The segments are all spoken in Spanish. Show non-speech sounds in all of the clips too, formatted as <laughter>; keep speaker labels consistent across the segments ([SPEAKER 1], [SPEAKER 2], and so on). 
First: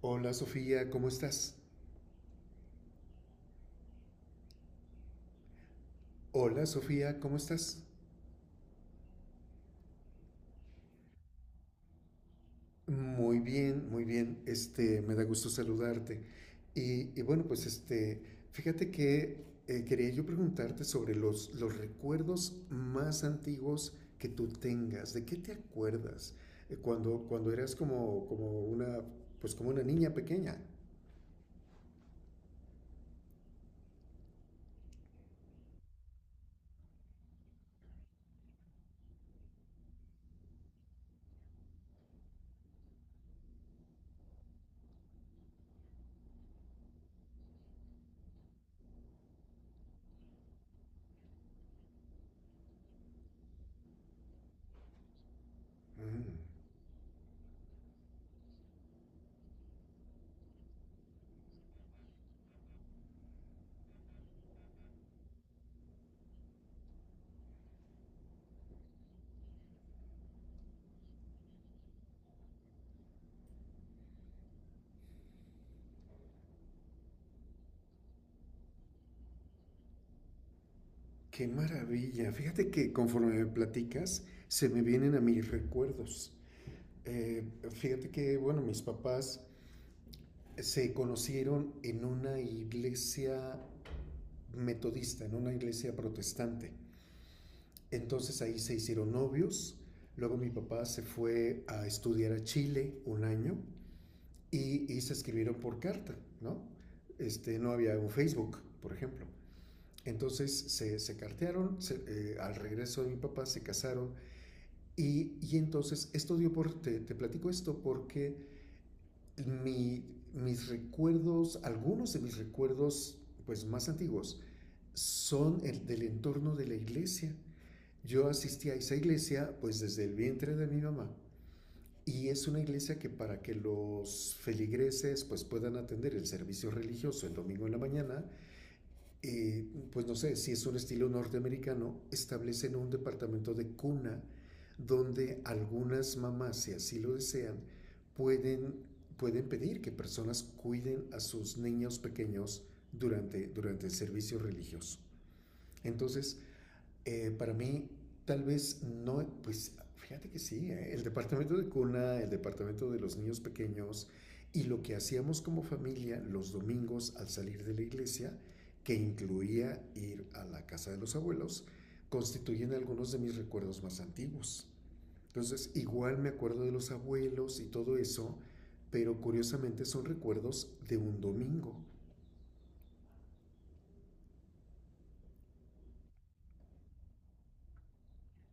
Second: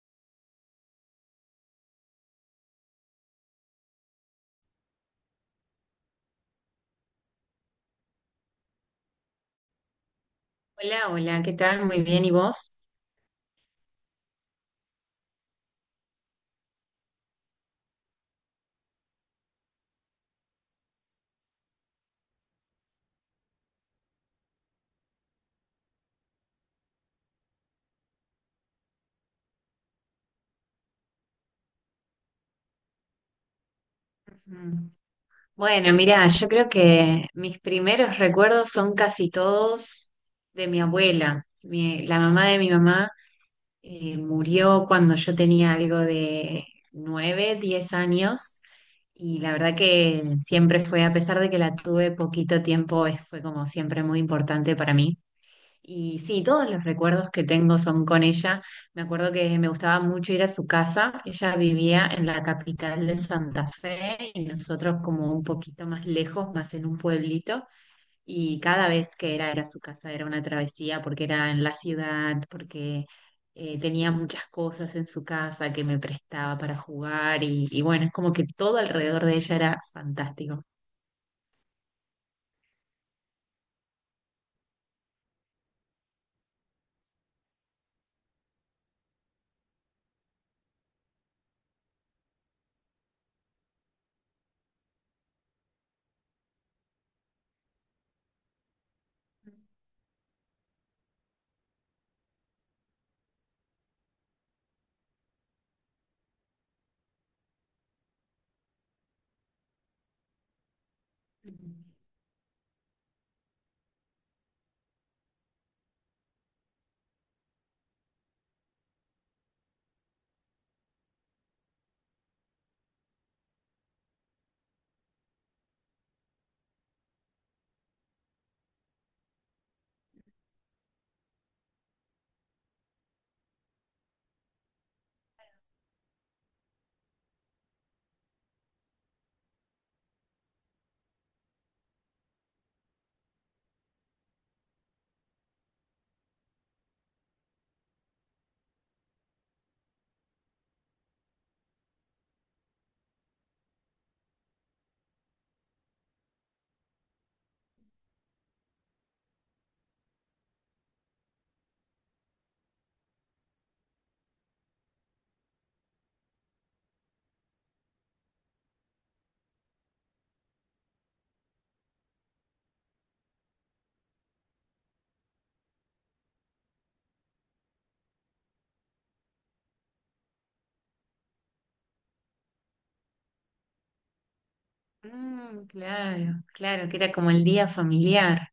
[SPEAKER 1] Hola Sofía, ¿cómo estás? Hola Sofía, ¿cómo estás?
[SPEAKER 2] Hola, hola, ¿qué tal? Muy bien, ¿y vos?
[SPEAKER 1] Muy bien, muy bien. Este, me da gusto saludarte. Y bueno, pues este, fíjate que quería yo preguntarte sobre los recuerdos más antiguos que tú tengas. ¿De qué te acuerdas? Cuando eras como una, pues como una niña pequeña.
[SPEAKER 2] Ujú. Bueno, mira, yo creo que mis primeros recuerdos son casi todos de mi abuela. La mamá de mi mamá murió cuando yo tenía algo de 9, 10 años y la verdad que siempre fue, a pesar de que la tuve poquito tiempo, fue como siempre muy importante para mí. Y
[SPEAKER 1] Mm,
[SPEAKER 2] sí, todos los recuerdos que tengo son con ella. Me acuerdo que me gustaba mucho ir a su casa. Ella vivía en la capital de Santa Fe y nosotros como un poquito más lejos, más en un pueblito. Y cada vez que era su casa, era una travesía porque era en la ciudad, porque tenía muchas cosas en su casa que me prestaba para jugar. Y bueno, es como que todo alrededor de ella era fantástico.
[SPEAKER 1] qué maravilla. Fíjate que conforme me platicas, se me vienen a mis recuerdos. Eh, fíjate que, bueno, mis papás se conocieron en una iglesia metodista, en una iglesia protestante. Entonces ahí se hicieron novios. Luego mi papá se fue a estudiar a Chile un año y se escribieron por carta, ¿no? Este, no había un Facebook, por ejemplo. Entonces se cartearon, al regreso de mi papá se casaron y entonces esto dio te platico esto porque Mi, mis recuerdos, algunos de mis recuerdos pues más antiguos, son el del entorno de la iglesia. Yo asistí a esa iglesia pues desde el vientre de mi mamá y es una iglesia que para que los feligreses pues puedan atender el servicio religioso el domingo en la mañana, eh, pues no sé, si es un estilo norteamericano, establecen un departamento de cuna donde algunas mamás, si así lo desean, pueden, pueden pedir que personas cuiden a sus niños pequeños durante el servicio religioso. Entonces, para mí, tal vez no, pues fíjate que sí, ¿eh? El departamento de cuna, el departamento de los niños pequeños y lo que hacíamos como familia los domingos al salir de la iglesia, que incluía ir a la casa de los abuelos, constituyen algunos de mis recuerdos más antiguos. Entonces, igual me acuerdo de los abuelos y todo eso, pero curiosamente son recuerdos de un domingo.
[SPEAKER 2] Mm, claro, claro, que era como el día familiar.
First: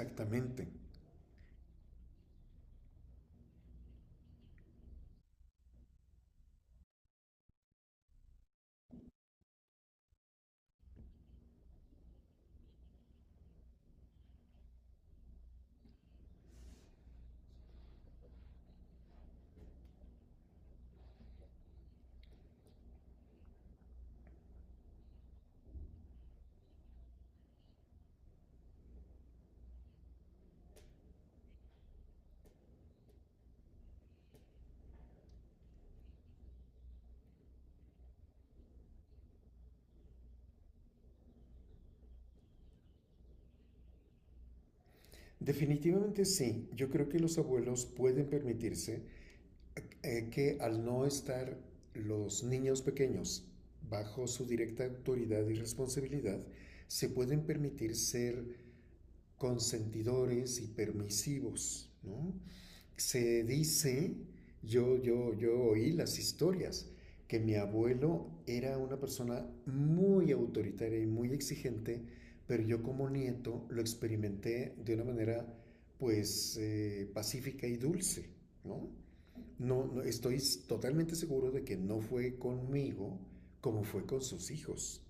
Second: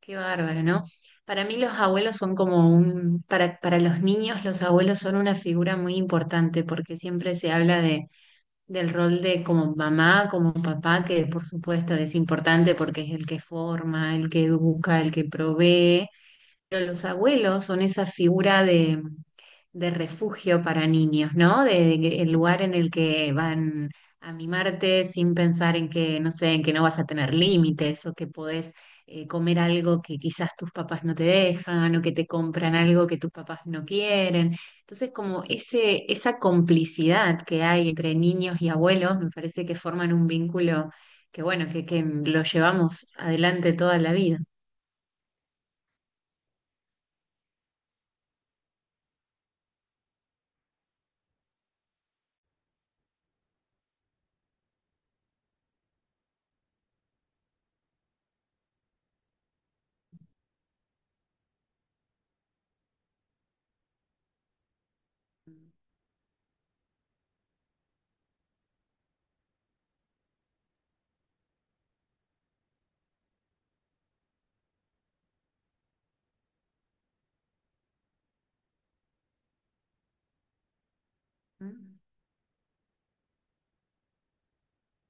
[SPEAKER 2] Qué bárbaro, ¿no? Para mí los abuelos son como para los niños los abuelos son una figura muy importante porque siempre se habla del rol de como mamá, como papá, que por supuesto es importante porque es el que forma, el que educa, el que provee, pero los abuelos son esa figura de refugio para niños, ¿no? De que el lugar en el que van a mimarte sin pensar en que, no sé, en que no vas a tener límites o que podés comer algo que quizás tus papás no te dejan o que te compran algo que tus papás no quieren. Entonces, como esa complicidad que hay entre niños y abuelos, me parece que forman un vínculo que, bueno, que lo llevamos adelante toda la vida.
[SPEAKER 1] Definitivamente sí, yo creo que los abuelos pueden permitirse que al no estar los niños pequeños bajo su directa autoridad y responsabilidad, se pueden permitir ser consentidores y permisivos, ¿no? Se dice, yo oí las historias, que mi abuelo era una persona muy autoritaria y muy exigente, pero yo como nieto lo experimenté de una manera pues pacífica y dulce, ¿no? No, no, estoy totalmente seguro de que no fue conmigo como fue con sus hijos.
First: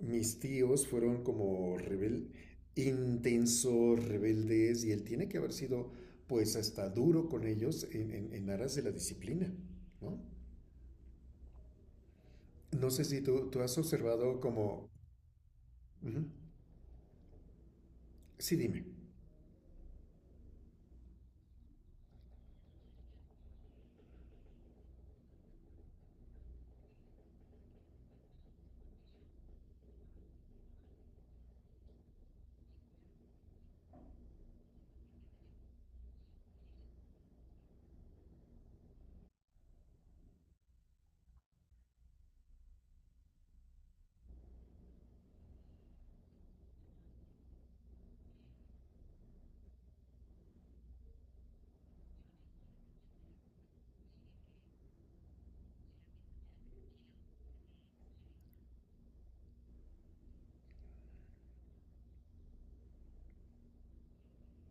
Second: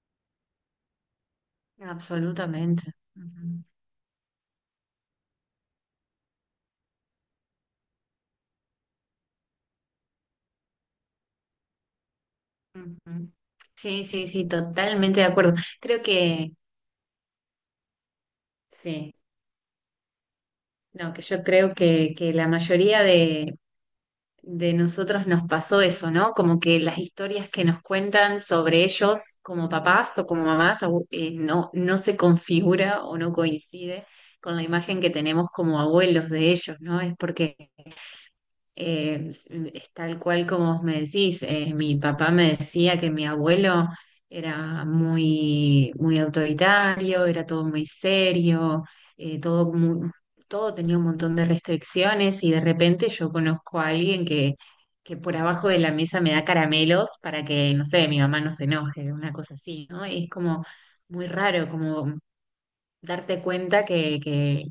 [SPEAKER 1] Mis tíos fueron
[SPEAKER 2] Absolutamente. Ujú,
[SPEAKER 1] intensos, rebeldes, y él tiene que haber sido pues hasta duro con ellos en, en aras de la disciplina, ¿no? No sé si
[SPEAKER 2] ujú.
[SPEAKER 1] tú has
[SPEAKER 2] Sí, sí,
[SPEAKER 1] observado
[SPEAKER 2] sí,
[SPEAKER 1] como...
[SPEAKER 2] totalmente de acuerdo. Creo
[SPEAKER 1] Ujú.
[SPEAKER 2] que
[SPEAKER 1] Sí, dime.
[SPEAKER 2] sí. No, que yo creo que la mayoría de nosotros nos pasó eso, ¿no? Como que las historias que nos cuentan sobre ellos como papás o como mamás no se configura o no coincide con la imagen que tenemos como abuelos de ellos, ¿no? Es porque es tal cual como vos me decís, mi papá me decía que mi abuelo era muy, muy autoritario, era todo muy serio, muy, todo tenía un montón de restricciones y de repente yo conozco a alguien que por abajo de la mesa me da caramelos para que, no sé, mi mamá no se enoje, una cosa así, ¿no? Y es como muy raro, como darte cuenta que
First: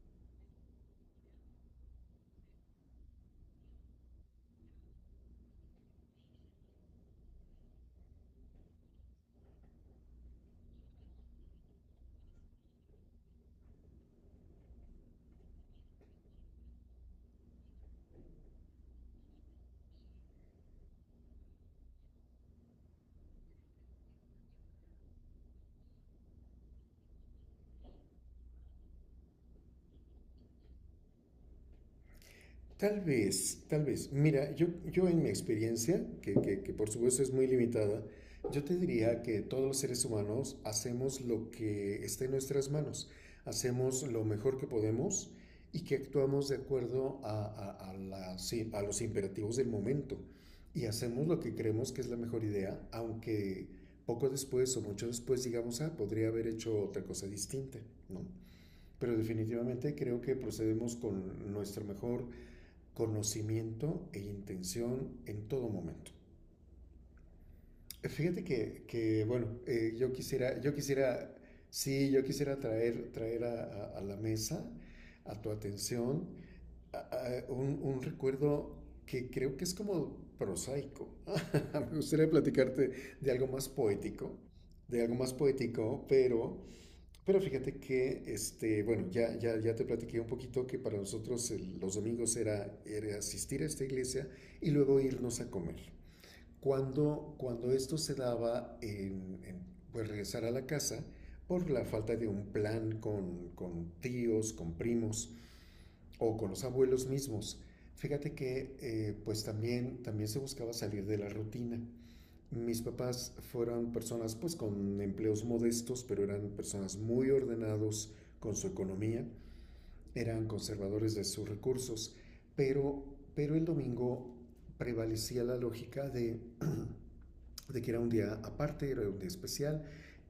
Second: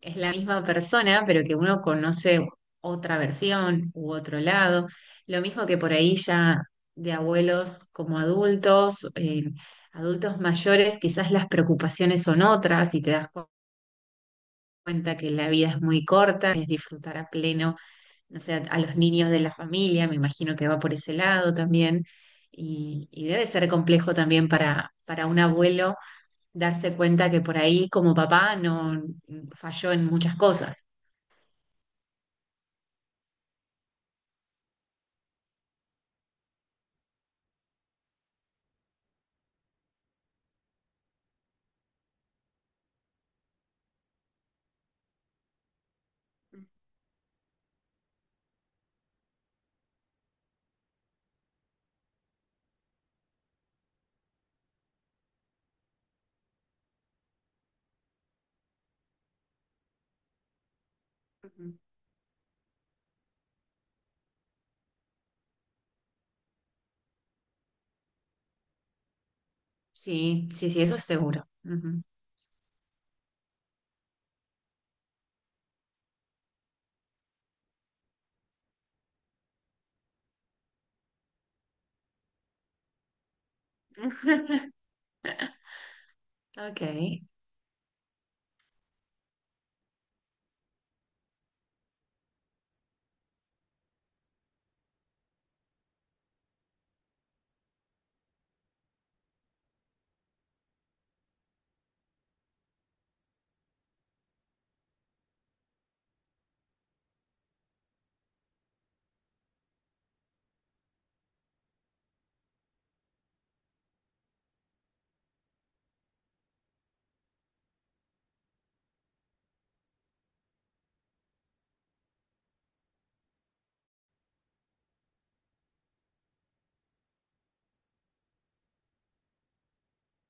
[SPEAKER 2] es la misma persona, pero que uno conoce otra versión u otro lado. Lo mismo que por ahí ya de abuelos como adultos, adultos mayores, quizás las preocupaciones son otras y te das cuenta que la vida es muy corta, es disfrutar a pleno, no sé, a los niños de la familia, me imagino que va por ese lado también, y debe ser complejo también para un abuelo darse cuenta que por ahí como papá no falló en muchas cosas.
[SPEAKER 1] Tal vez, tal vez. Mira, yo en mi experiencia, que por supuesto es muy limitada, yo te diría que todos los seres humanos hacemos lo que está en nuestras manos, hacemos lo mejor que podemos y que actuamos de acuerdo sí, a los imperativos del momento y hacemos lo que creemos que es la mejor idea, aunque poco después o mucho después digamos, ah, podría haber hecho otra cosa distinta, ¿no? Pero definitivamente creo que procedemos con
[SPEAKER 2] Ujú.
[SPEAKER 1] nuestro mejor conocimiento e intención en todo momento. Fíjate que bueno,
[SPEAKER 2] Sí, sí,
[SPEAKER 1] yo
[SPEAKER 2] sí, eso es
[SPEAKER 1] quisiera,
[SPEAKER 2] seguro. Ujú.
[SPEAKER 1] sí, yo quisiera traer, a la mesa, a tu atención, un recuerdo que creo que es como prosaico. <laughs> Me gustaría platicarte de algo más poético,
[SPEAKER 2] <laughs>
[SPEAKER 1] de algo más poético,
[SPEAKER 2] Ok,
[SPEAKER 1] pero fíjate que, este, bueno, ya te platiqué un poquito que para nosotros los domingos era, era asistir a esta iglesia y luego irnos a comer. Cuando esto se daba pues regresar a la casa por la falta de un plan con tíos, con primos o con los abuelos mismos, fíjate que pues también, también se buscaba salir de la rutina. Mis papás fueron personas pues con empleos modestos, pero eran personas muy ordenados con su economía, eran conservadores de sus recursos, pero, pero el domingo prevalecía la lógica de <clears throat> de que era un día aparte, era un día especial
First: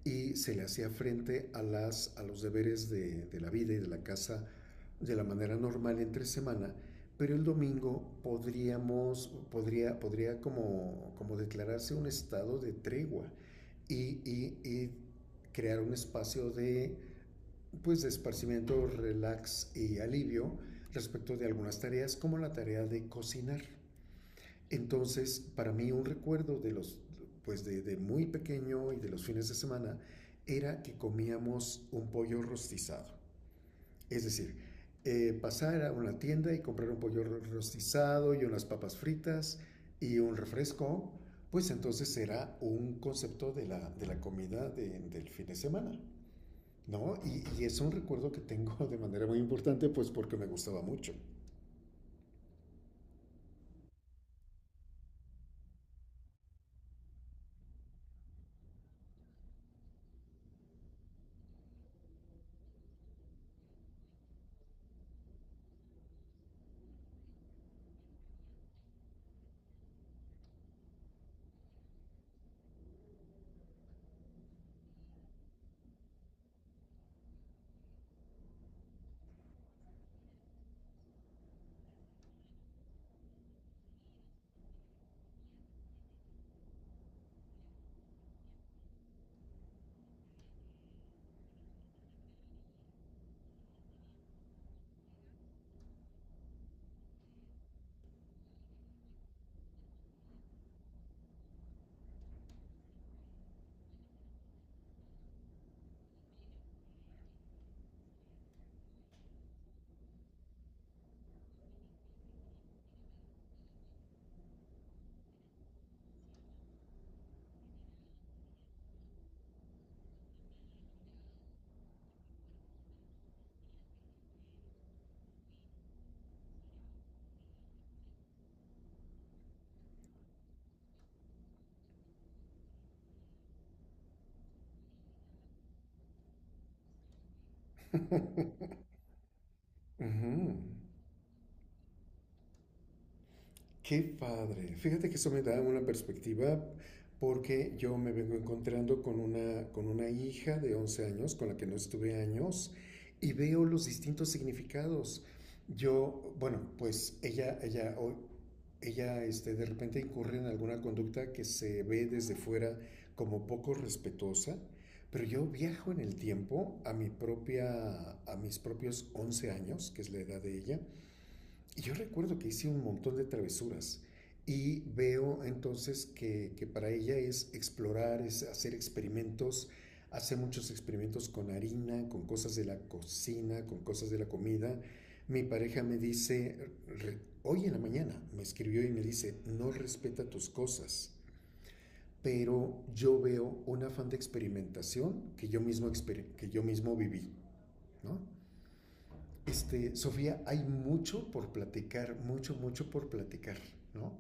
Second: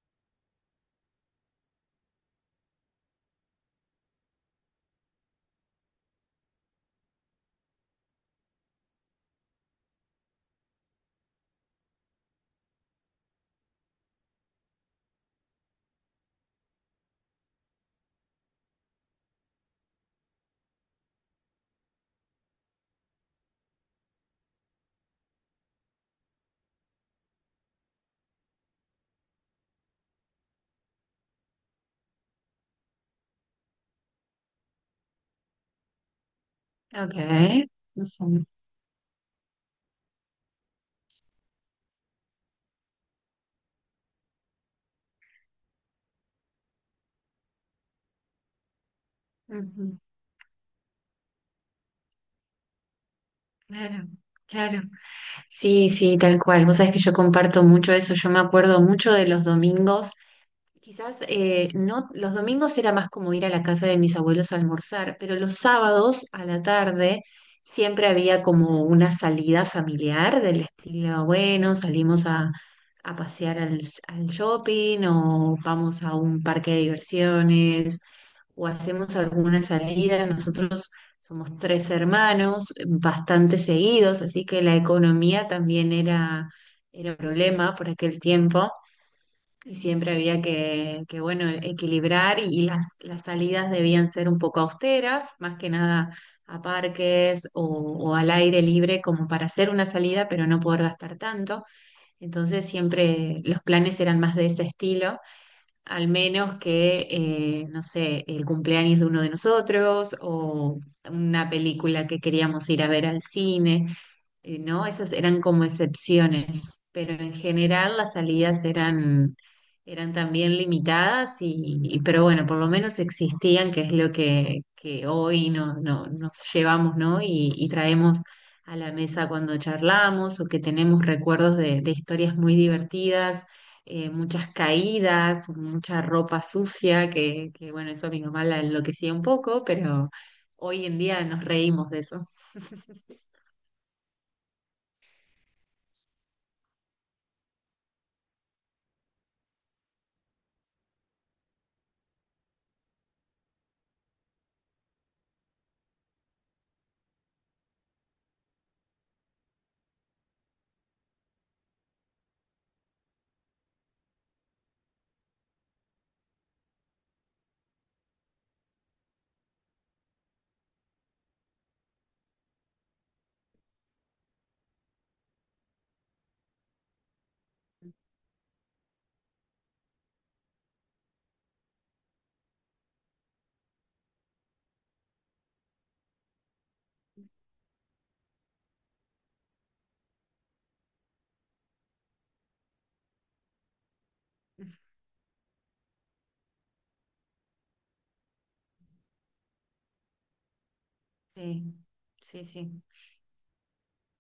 [SPEAKER 1] y se le hacía frente a los deberes de la vida y de la casa de la manera normal entre semana, pero el domingo podría como, como declararse un estado de tregua y crear un espacio de, pues, de esparcimiento, relax y alivio respecto de algunas tareas como la tarea de cocinar. Entonces, para mí un recuerdo de los, pues de muy pequeño y de los fines de semana era que comíamos un pollo rostizado. Es decir, pasar a una tienda y comprar un pollo
[SPEAKER 2] ok.
[SPEAKER 1] rostizado y
[SPEAKER 2] Ujú,
[SPEAKER 1] unas papas fritas y un refresco, pues entonces era un concepto de de la comida del fin de semana, ¿no? Es un recuerdo que tengo <laughs> de manera muy importante,
[SPEAKER 2] ujú.
[SPEAKER 1] pues porque me gustaba mucho.
[SPEAKER 2] Claro, claro. Sí, sí, tal cual. Vos sabés que yo comparto mucho eso. Yo me acuerdo mucho de los domingos. Quizás no, los domingos era más como ir a la casa de mis abuelos a almorzar, pero los sábados a la tarde siempre había como una salida familiar del estilo, bueno, salimos a pasear al shopping o vamos a un parque de diversiones o hacemos alguna salida. Nosotros somos 3 hermanos, bastante seguidos, así que la economía también era un problema por aquel tiempo. Y siempre había bueno, equilibrar y las salidas debían ser un poco austeras, más que nada a parques o al aire libre como para hacer una salida, pero no poder gastar tanto. Entonces siempre los planes eran más de ese estilo, al menos que, no sé, el cumpleaños de uno de nosotros o una película que queríamos ir a ver al cine ¿no? Esas eran como excepciones, pero en general las salidas eran también limitadas pero bueno, por lo menos existían, que es lo que hoy nos llevamos, ¿no? Y traemos a la mesa cuando charlamos o que tenemos recuerdos de historias muy divertidas. Eh, muchas caídas, mucha ropa sucia, que bueno, eso a mi mamá la enloquecía un poco,
[SPEAKER 1] Uh
[SPEAKER 2] pero
[SPEAKER 1] -huh.
[SPEAKER 2] hoy en día nos reímos de eso.
[SPEAKER 1] Qué padre. Fíjate que eso me da una perspectiva porque yo me vengo encontrando con una hija de 11 años con la que no estuve años y veo los distintos significados. Yo, bueno, pues ella este, de repente incurre en alguna conducta que se ve desde fuera como poco respetuosa, pero yo viajo en el tiempo a mi propia, a mis propios 11 años, que es la edad de ella, y yo recuerdo que hice un montón de travesuras y veo entonces que para ella es explorar, es hacer experimentos, hace muchos experimentos con harina, con cosas de la cocina, con cosas de la comida. Mi pareja me dice, hoy en la mañana me escribió y me dice, no respeta tus cosas, pero yo veo un afán de experimentación que yo mismo, que yo mismo viví, ¿no? Este, Sofía, hay mucho por
[SPEAKER 2] Sí,
[SPEAKER 1] platicar,
[SPEAKER 2] sí,
[SPEAKER 1] mucho,
[SPEAKER 2] sí.
[SPEAKER 1] mucho por platicar, ¿no?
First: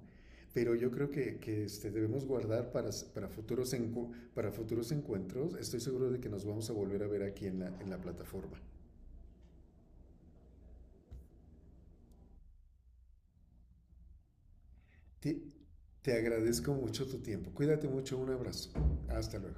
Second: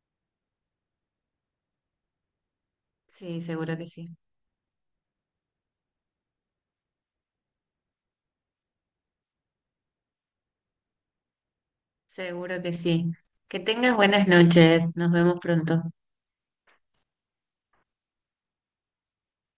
[SPEAKER 1] Pero yo creo que este, debemos guardar
[SPEAKER 2] Sí,
[SPEAKER 1] futuros
[SPEAKER 2] seguro que sí.
[SPEAKER 1] encu para futuros encuentros. Estoy seguro de que nos vamos a volver a ver aquí en en la plataforma.
[SPEAKER 2] Seguro que sí. Que tengas buenas noches. Nos vemos
[SPEAKER 1] Te,
[SPEAKER 2] pronto.
[SPEAKER 1] te agradezco mucho tu tiempo. Cuídate mucho. Un abrazo. Hasta luego.